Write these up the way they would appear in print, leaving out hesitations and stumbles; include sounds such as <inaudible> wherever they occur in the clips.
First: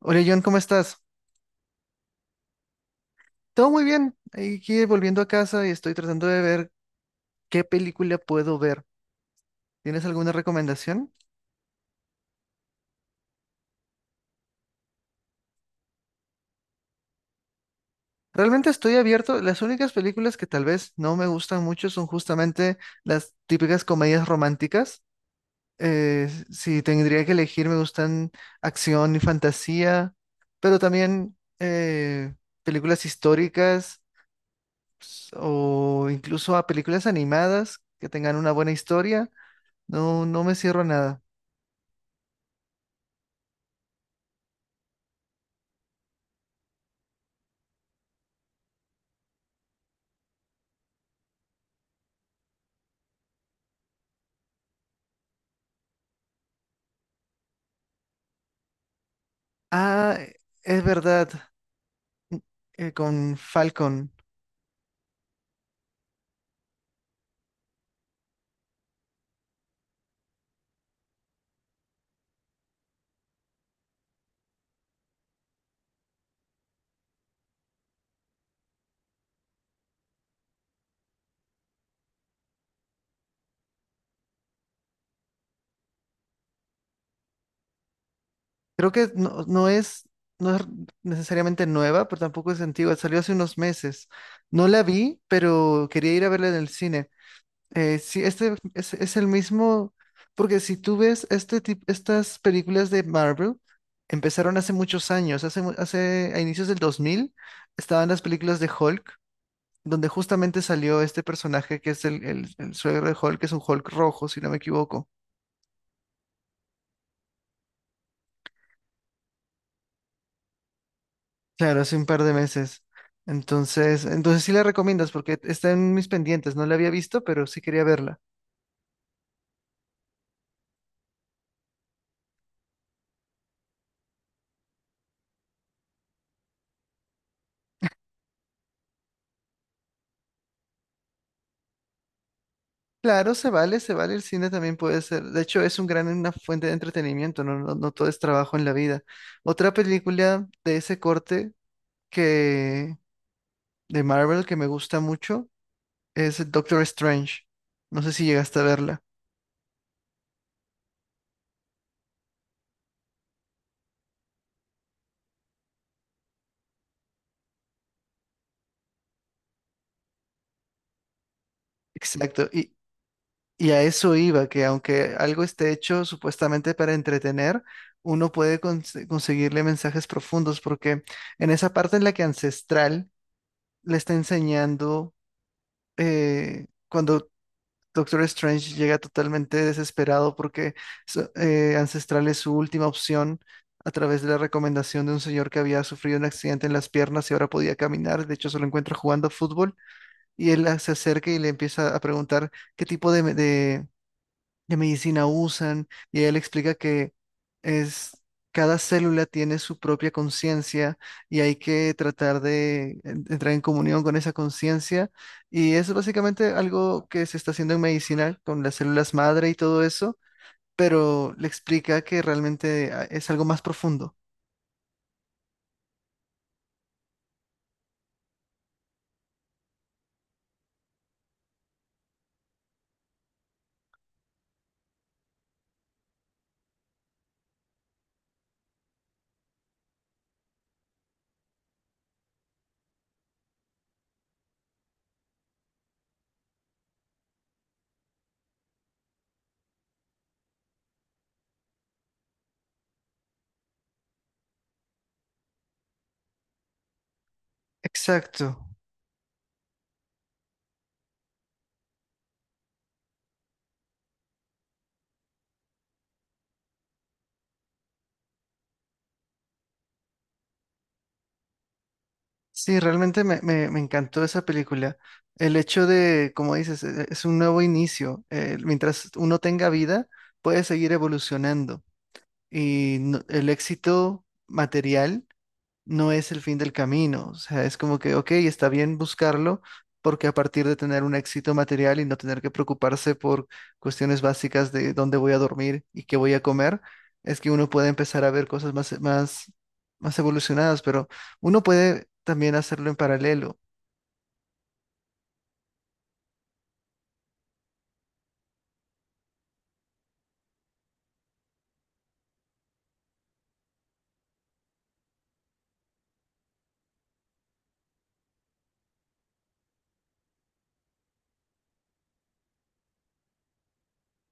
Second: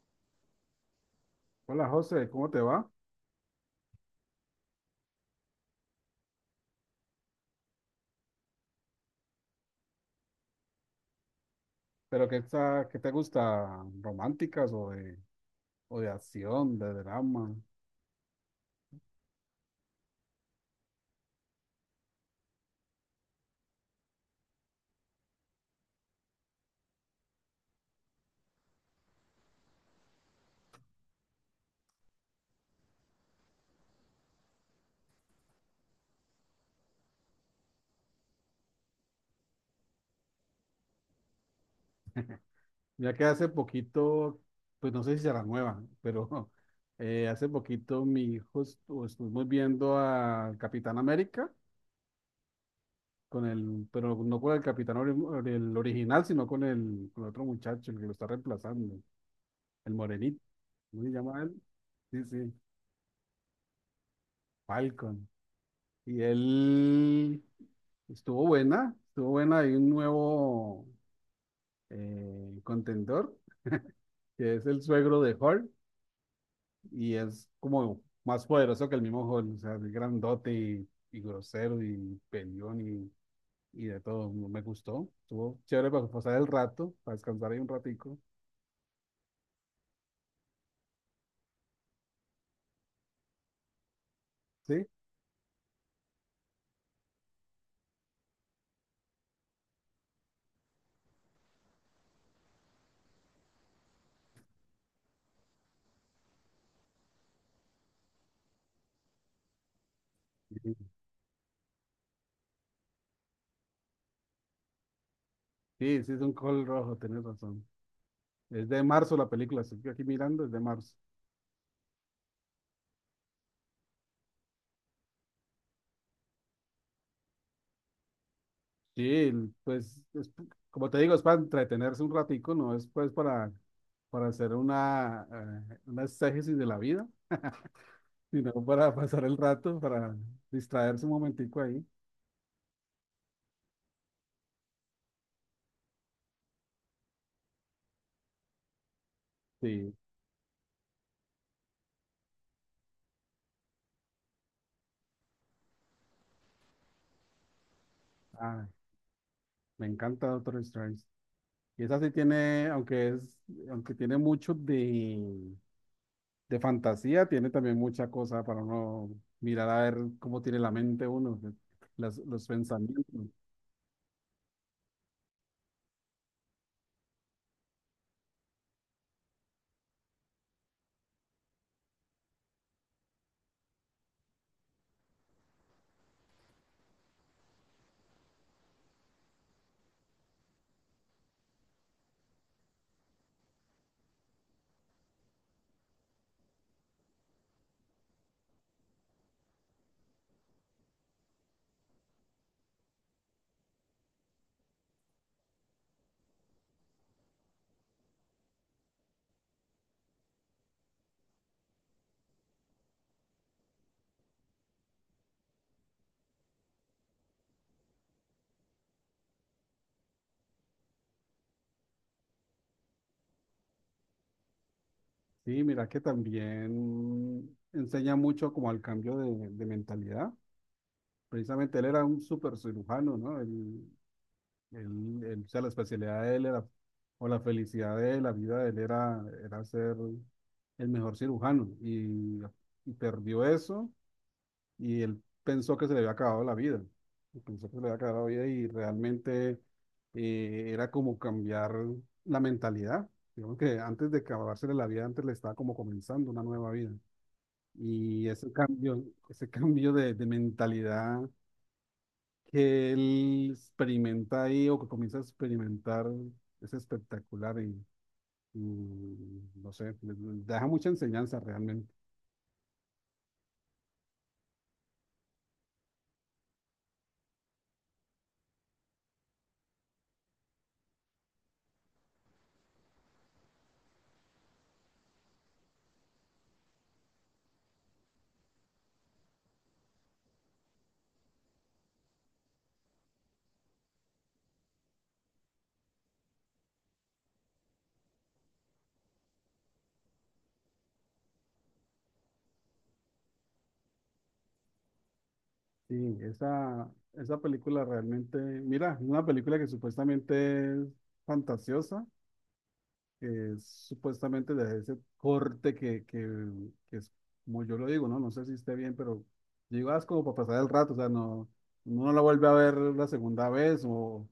Hola John, ¿cómo estás? Hola José, ¿cómo te va? Todo muy bien. Aquí volviendo a casa y estoy tratando de ver qué película puedo ver. ¿Tienes alguna recomendación? Pero ¿qué te gusta? ¿Románticas o de acción, de drama? Realmente estoy abierto. Las únicas películas que tal vez no me gustan mucho son justamente las típicas comedias románticas. Si tendría que elegir, me gustan acción y fantasía, pero también películas históricas o incluso a películas animadas que tengan una buena historia. No, no me cierro a nada. Ya que hace poquito, pues no sé si será nueva, pero <laughs> hace poquito mi hijo estuvimos viendo al Capitán América, con el, pero no con el Capitán el original, sino con el, con otro muchacho, el que lo está reemplazando, el Ah, morenito, es ¿cómo se verdad, llama él? Sí, sí, con Falcon. Falcon. Y él estuvo buena, estuvo buena. Hay un nuevo contendor que es el suegro de Hulk y es como más poderoso que el mismo Hulk, o sea, es grandote y grosero y peleón y de todo. No me gustó, estuvo chévere para pasar el rato, para descansar ahí un ratico. Creo que no es, no es necesariamente nueva, pero tampoco es antigua. Salió hace unos meses. No la Sí, vi, pero quería ir a verla en el cine. Sí, este es el mismo, porque si tú ves estas películas de Marvel, empezaron hace muchos años, hace a inicios del 2000 estaban las películas de Hulk, donde justamente salió este personaje que es el, el suegro de Hulk, que es un Hulk rojo, si no me equivoco. sí, sí, es un Hulk rojo, tenés razón. Es de marzo la película, estoy aquí mirando, es de marzo. Claro, hace un par de meses. Entonces sí la recomiendas porque está en mis pendientes. No la había visto, pero sí quería verla. Sí, pues es como te digo, es para entretenerse un ratico, no es pues para hacer una exégesis de la vida, sino para <laughs> pasar el rato, para distraerse un momentico ahí. Claro, se vale, se vale. El cine también puede ser. De hecho, es un gran, una fuente de entretenimiento. No todo es trabajo en la vida. Otra Sí, película de ese corte que de Marvel que me gusta mucho es Doctor Strange. No sé si llegaste a ah, verla. me encanta Doctor Strange. Y esa sí tiene, aunque es, aunque tiene mucho de fantasía, tiene también mucha cosa para uno mirar a ver cómo tiene la mente uno, los Exacto. Pensamientos. Y a eso iba, que aunque algo esté hecho supuestamente para entretener, uno puede conseguirle mensajes profundos, porque en esa parte en la que Ancestral le está enseñando, cuando Doctor Strange llega totalmente desesperado porque Ancestral es su última opción a través de la recomendación de un señor que había sufrido un accidente en las piernas y ahora podía caminar, de hecho se lo encuentra jugando fútbol, y él se acerca y le empieza a preguntar qué tipo de medicina usan, y él explica que es cada célula tiene su propia conciencia y hay que tratar de entrar en comunión con esa conciencia. Y es básicamente algo que se está haciendo en medicina con las células madre y todo eso, pero le explica que realmente ah, es algo más profundo. Sí, mira que también enseña mucho como al cambio de mentalidad. Precisamente él era un súper cirujano, ¿no? O sea, la especialidad de él era, o la felicidad de él, la vida de él era, era ser el mejor cirujano. Y perdió eso y él pensó que se le había acabado la vida. Pensó que se le había acabado la vida y realmente era como cambiar la mentalidad. Digamos que antes de acabársele la vida, antes le estaba como comenzando una nueva vida. Y ese Exacto. cambio, Ese cambio de mentalidad que él experimenta ahí o que comienza a experimentar es espectacular y no sé, le deja mucha enseñanza realmente. Sí, realmente me encantó esa película. El hecho de, como dices, es un nuevo inicio. Mientras uno tenga vida, puede seguir evolucionando. El éxito material no es el fin del camino. O sea, es como que, ok, está bien buscarlo, porque a partir de tener un éxito material y no tener que preocuparse por cuestiones básicas de dónde voy a dormir y qué voy a comer, es que uno puede empezar a ver cosas más evolucionadas, pero uno puede también hacerlo en paralelo. Sí, esa película realmente, mira, es una película que supuestamente es fantasiosa, que es supuestamente de ese corte que es, como yo lo digo, ¿no? No sé si esté bien, pero yo digo, ah, es como para pasar el rato, o sea, no, uno no la vuelve a ver la segunda vez,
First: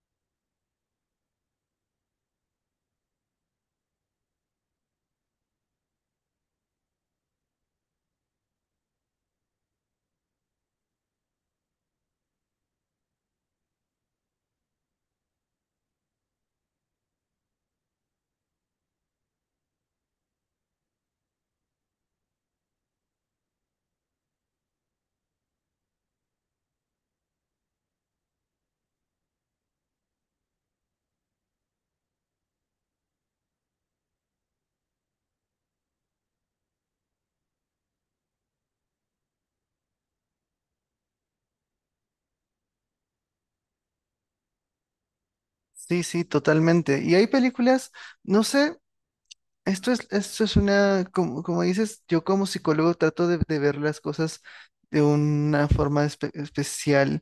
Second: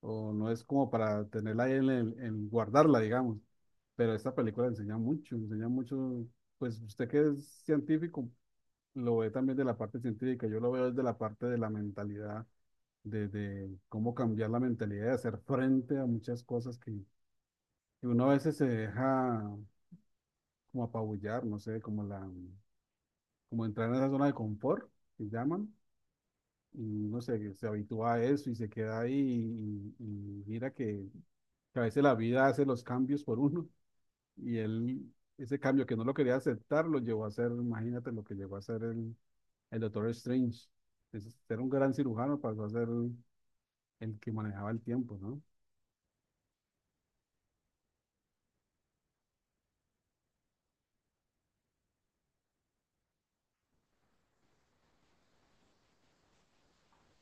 o no es como para tenerla ahí en, en guardarla, digamos. Pero esta película enseña mucho, pues usted que es científico, lo ve también de la parte científica, yo lo veo desde la parte de la mentalidad, de cómo cambiar la mentalidad, de hacer frente a muchas cosas que y uno a veces se deja como apabullar, no sé, como entrar en esa zona de confort que llaman, y se habitúa a eso y se queda ahí y mira que a veces la vida hace los cambios por uno y él, ese cambio que no lo quería aceptar, lo llevó a hacer, imagínate lo que llegó a hacer el Doctor Strange. Era un gran cirujano, pasó a ser el que manejaba el tiempo, ¿no? Sí, sí, totalmente. Y hay películas, no sé. Esto es una, como, como dices, yo como psicólogo trato de ver las cosas de una forma especial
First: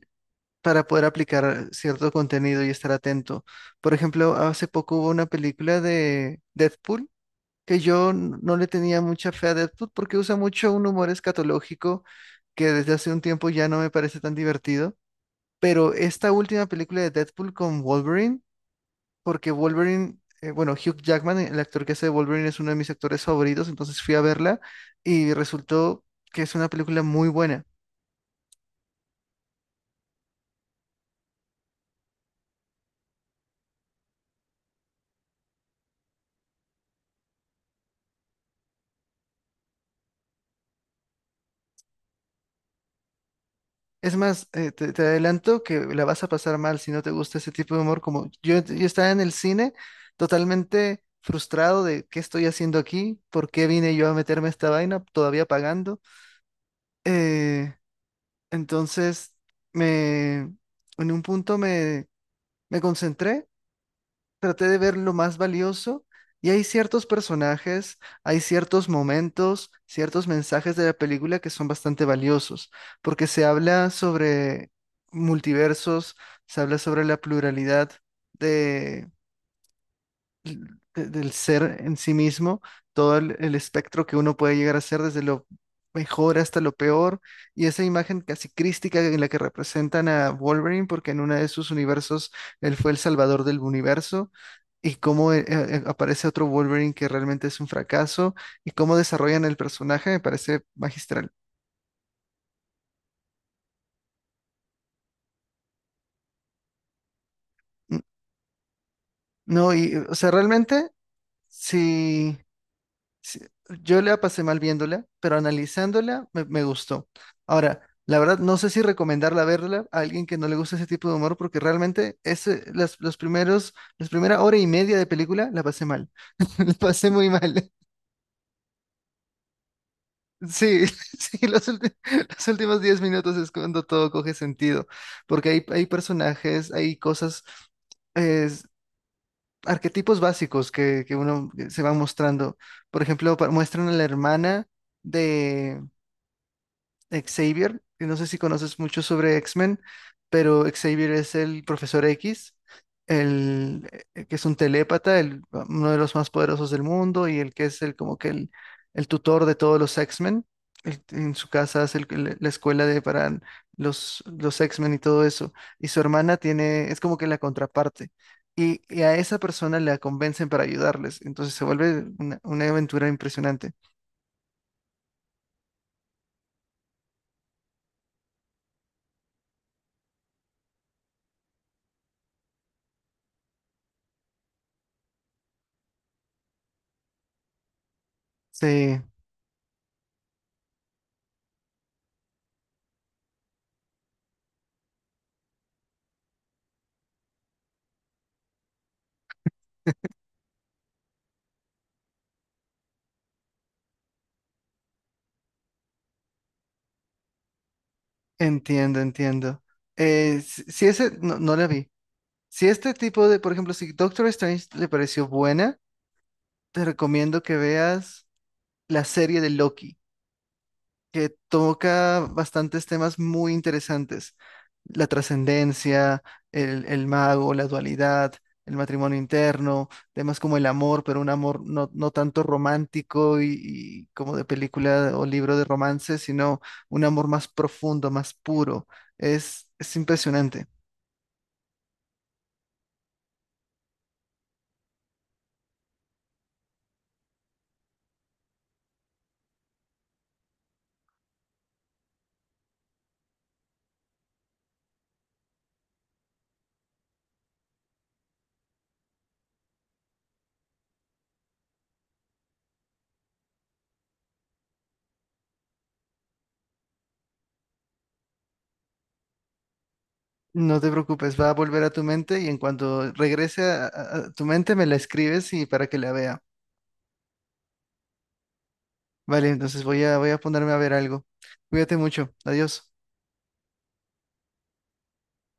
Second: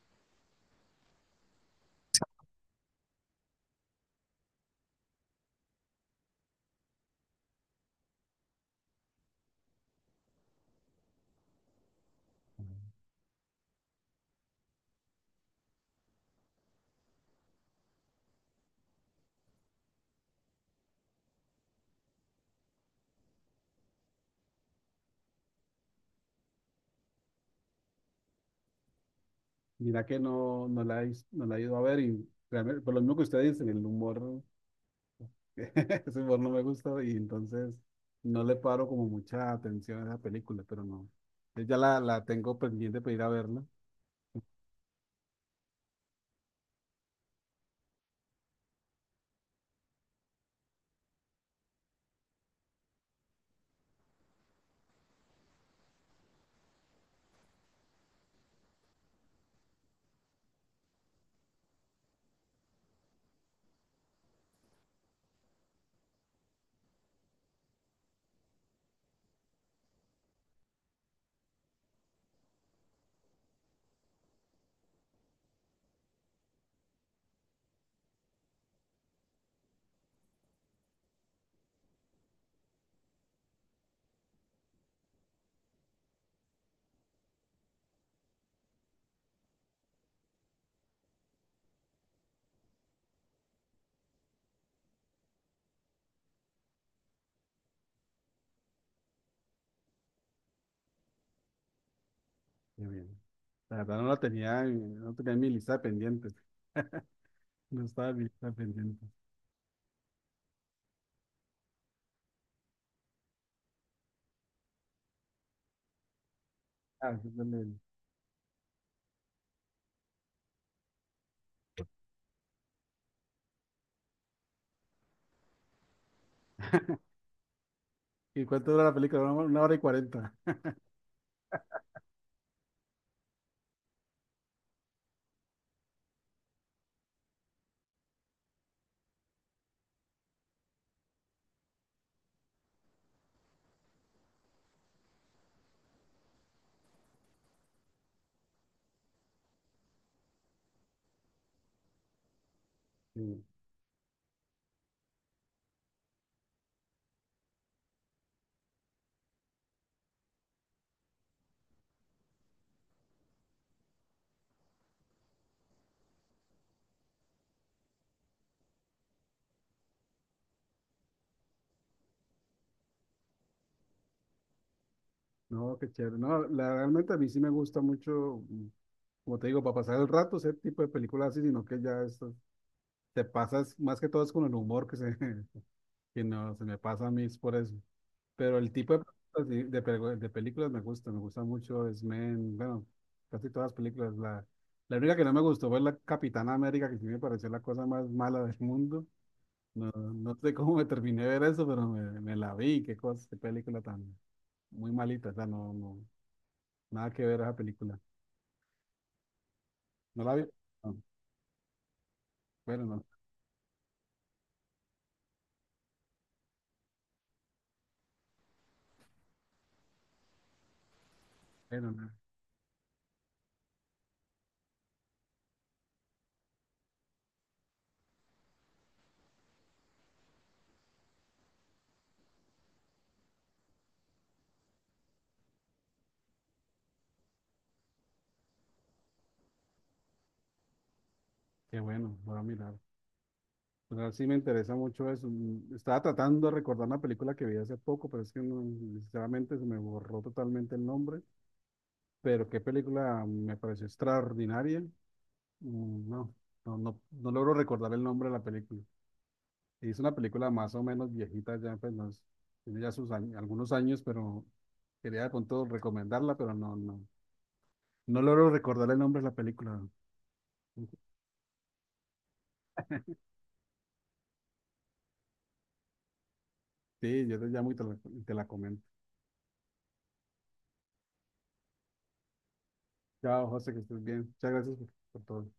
para poder aplicar cierto contenido y estar atento. Por ejemplo, hace poco hubo una película de Deadpool que yo no le tenía mucha fe a Deadpool porque usa mucho un humor escatológico que desde hace un tiempo ya no me parece tan divertido. Pero esta última película de Deadpool con Wolverine porque Wolverine, bueno, Hugh Jackman, el actor que hace de Wolverine, es uno de mis actores favoritos, entonces fui a verla y resultó que es una película muy buena. Mira que no la he ido a ver y realmente, por lo mismo que usted dice, el humor. <laughs> Ese humor no me gusta y entonces no le paro como mucha atención a esa película, pero no. Yo Ya la tengo pendiente para ir a verla. Es más, te adelanto que la vas a pasar mal si no te gusta ese tipo de humor, como yo estaba en el cine totalmente frustrado de qué estoy haciendo aquí, por qué vine yo a meterme a esta vaina, todavía pagando. Eh, entonces, me, en un punto me concentré, traté de ver lo más valioso y hay ciertos personajes, hay ciertos momentos, ciertos mensajes de la película que son bastante valiosos, porque se habla sobre multiversos, se habla sobre la pluralidad de del ser en sí mismo, todo el espectro que uno puede llegar a ser desde lo mejor hasta lo peor, y esa imagen casi crística en la que representan a Wolverine, porque en uno de sus universos él fue el salvador del universo. Y cómo aparece otro Wolverine que realmente es un fracaso, y cómo desarrollan el personaje, me parece magistral. Qué bien. La verdad no tenía en mi lista de pendientes. No Mm, estaba en mi lista de pendientes. no, y, o sea, realmente, sí, sí, yo la pasé mal viéndola, pero analizándola me gustó. Ah, sí, dale. Ahora, la verdad, no sé si recomendarla verla a alguien que no le gusta ese tipo de humor, porque realmente ese, las, las primera hora y media de película la pasé mal. <laughs> La pasé muy mal. ¿Y cuánto dura la película? Una hora y cuarenta. Sí, <laughs> sí, los últimos 10 minutos es cuando todo coge sentido, porque hay personajes, hay cosas es- arquetipos básicos que uno se va mostrando. Por ejemplo, muestran a la hermana de Xavier, y no sé si conoces mucho sobre X-Men, pero Xavier es el profesor X, Sí. el que es un telépata, el, uno de los más poderosos del mundo y el que es el como que el tutor de todos los X-Men. Él en su casa es la escuela de para los X-Men y todo eso. Y su hermana tiene, es como que la contraparte. Y a esa persona la convencen para ayudarles. Entonces se vuelve una aventura impresionante. No, qué chévere. No, la, realmente a mí sí me gusta mucho, como te digo, para pasar el rato, ese tipo de películas así, sino que ya esto, te pasas más que todo es con el humor que se, <laughs> que no se me pasa a mí es por eso. Pero el tipo Sí. películas de películas me gusta mucho es men, bueno, casi todas las películas. La única que no me gustó fue la Capitana América, que sí me pareció la cosa más mala del mundo. No, no sé cómo me terminé de ver eso, pero me la vi, qué cosa, qué película tan muy malita, o sea, no, no, nada que ver esa película. Entiendo, entiendo. ¿No la vi? Si No. ese, no, no la vi. Si Bueno, este no, tipo de, por ejemplo, si Doctor Strange te pareció buena, te recomiendo que veas la serie de Loki que bueno, no. toca bastantes temas muy interesantes. La trascendencia, el mago, la dualidad, el matrimonio interno, temas como el amor, pero un amor no tanto romántico y como de película o libro de romance, sino un amor más profundo, más puro. Es impresionante. Qué bueno, voy a mirar. Pero sí me interesa mucho eso. Estaba tratando de recordar una película que vi hace poco, pero es que no, sinceramente se me borró totalmente el nombre. Pero qué película me pareció extraordinaria. Mm, No, no logro recordar el nombre de la película. Es una película más o menos viejita ya, pues no es- tiene ya sus algunos años, pero quería con todo recomendarla, pero no logro recordar el nombre de la película. No te preocupes, va a volver a tu mente y en cuanto regrese a tu mente me la escribes y para que la vea. Sí, yo te llamo y te la comento. Vale, entonces voy a, voy a ponerme a ver algo. Cuídate mucho. Adiós. Chao, José, que estés bien. Muchas gracias por todo.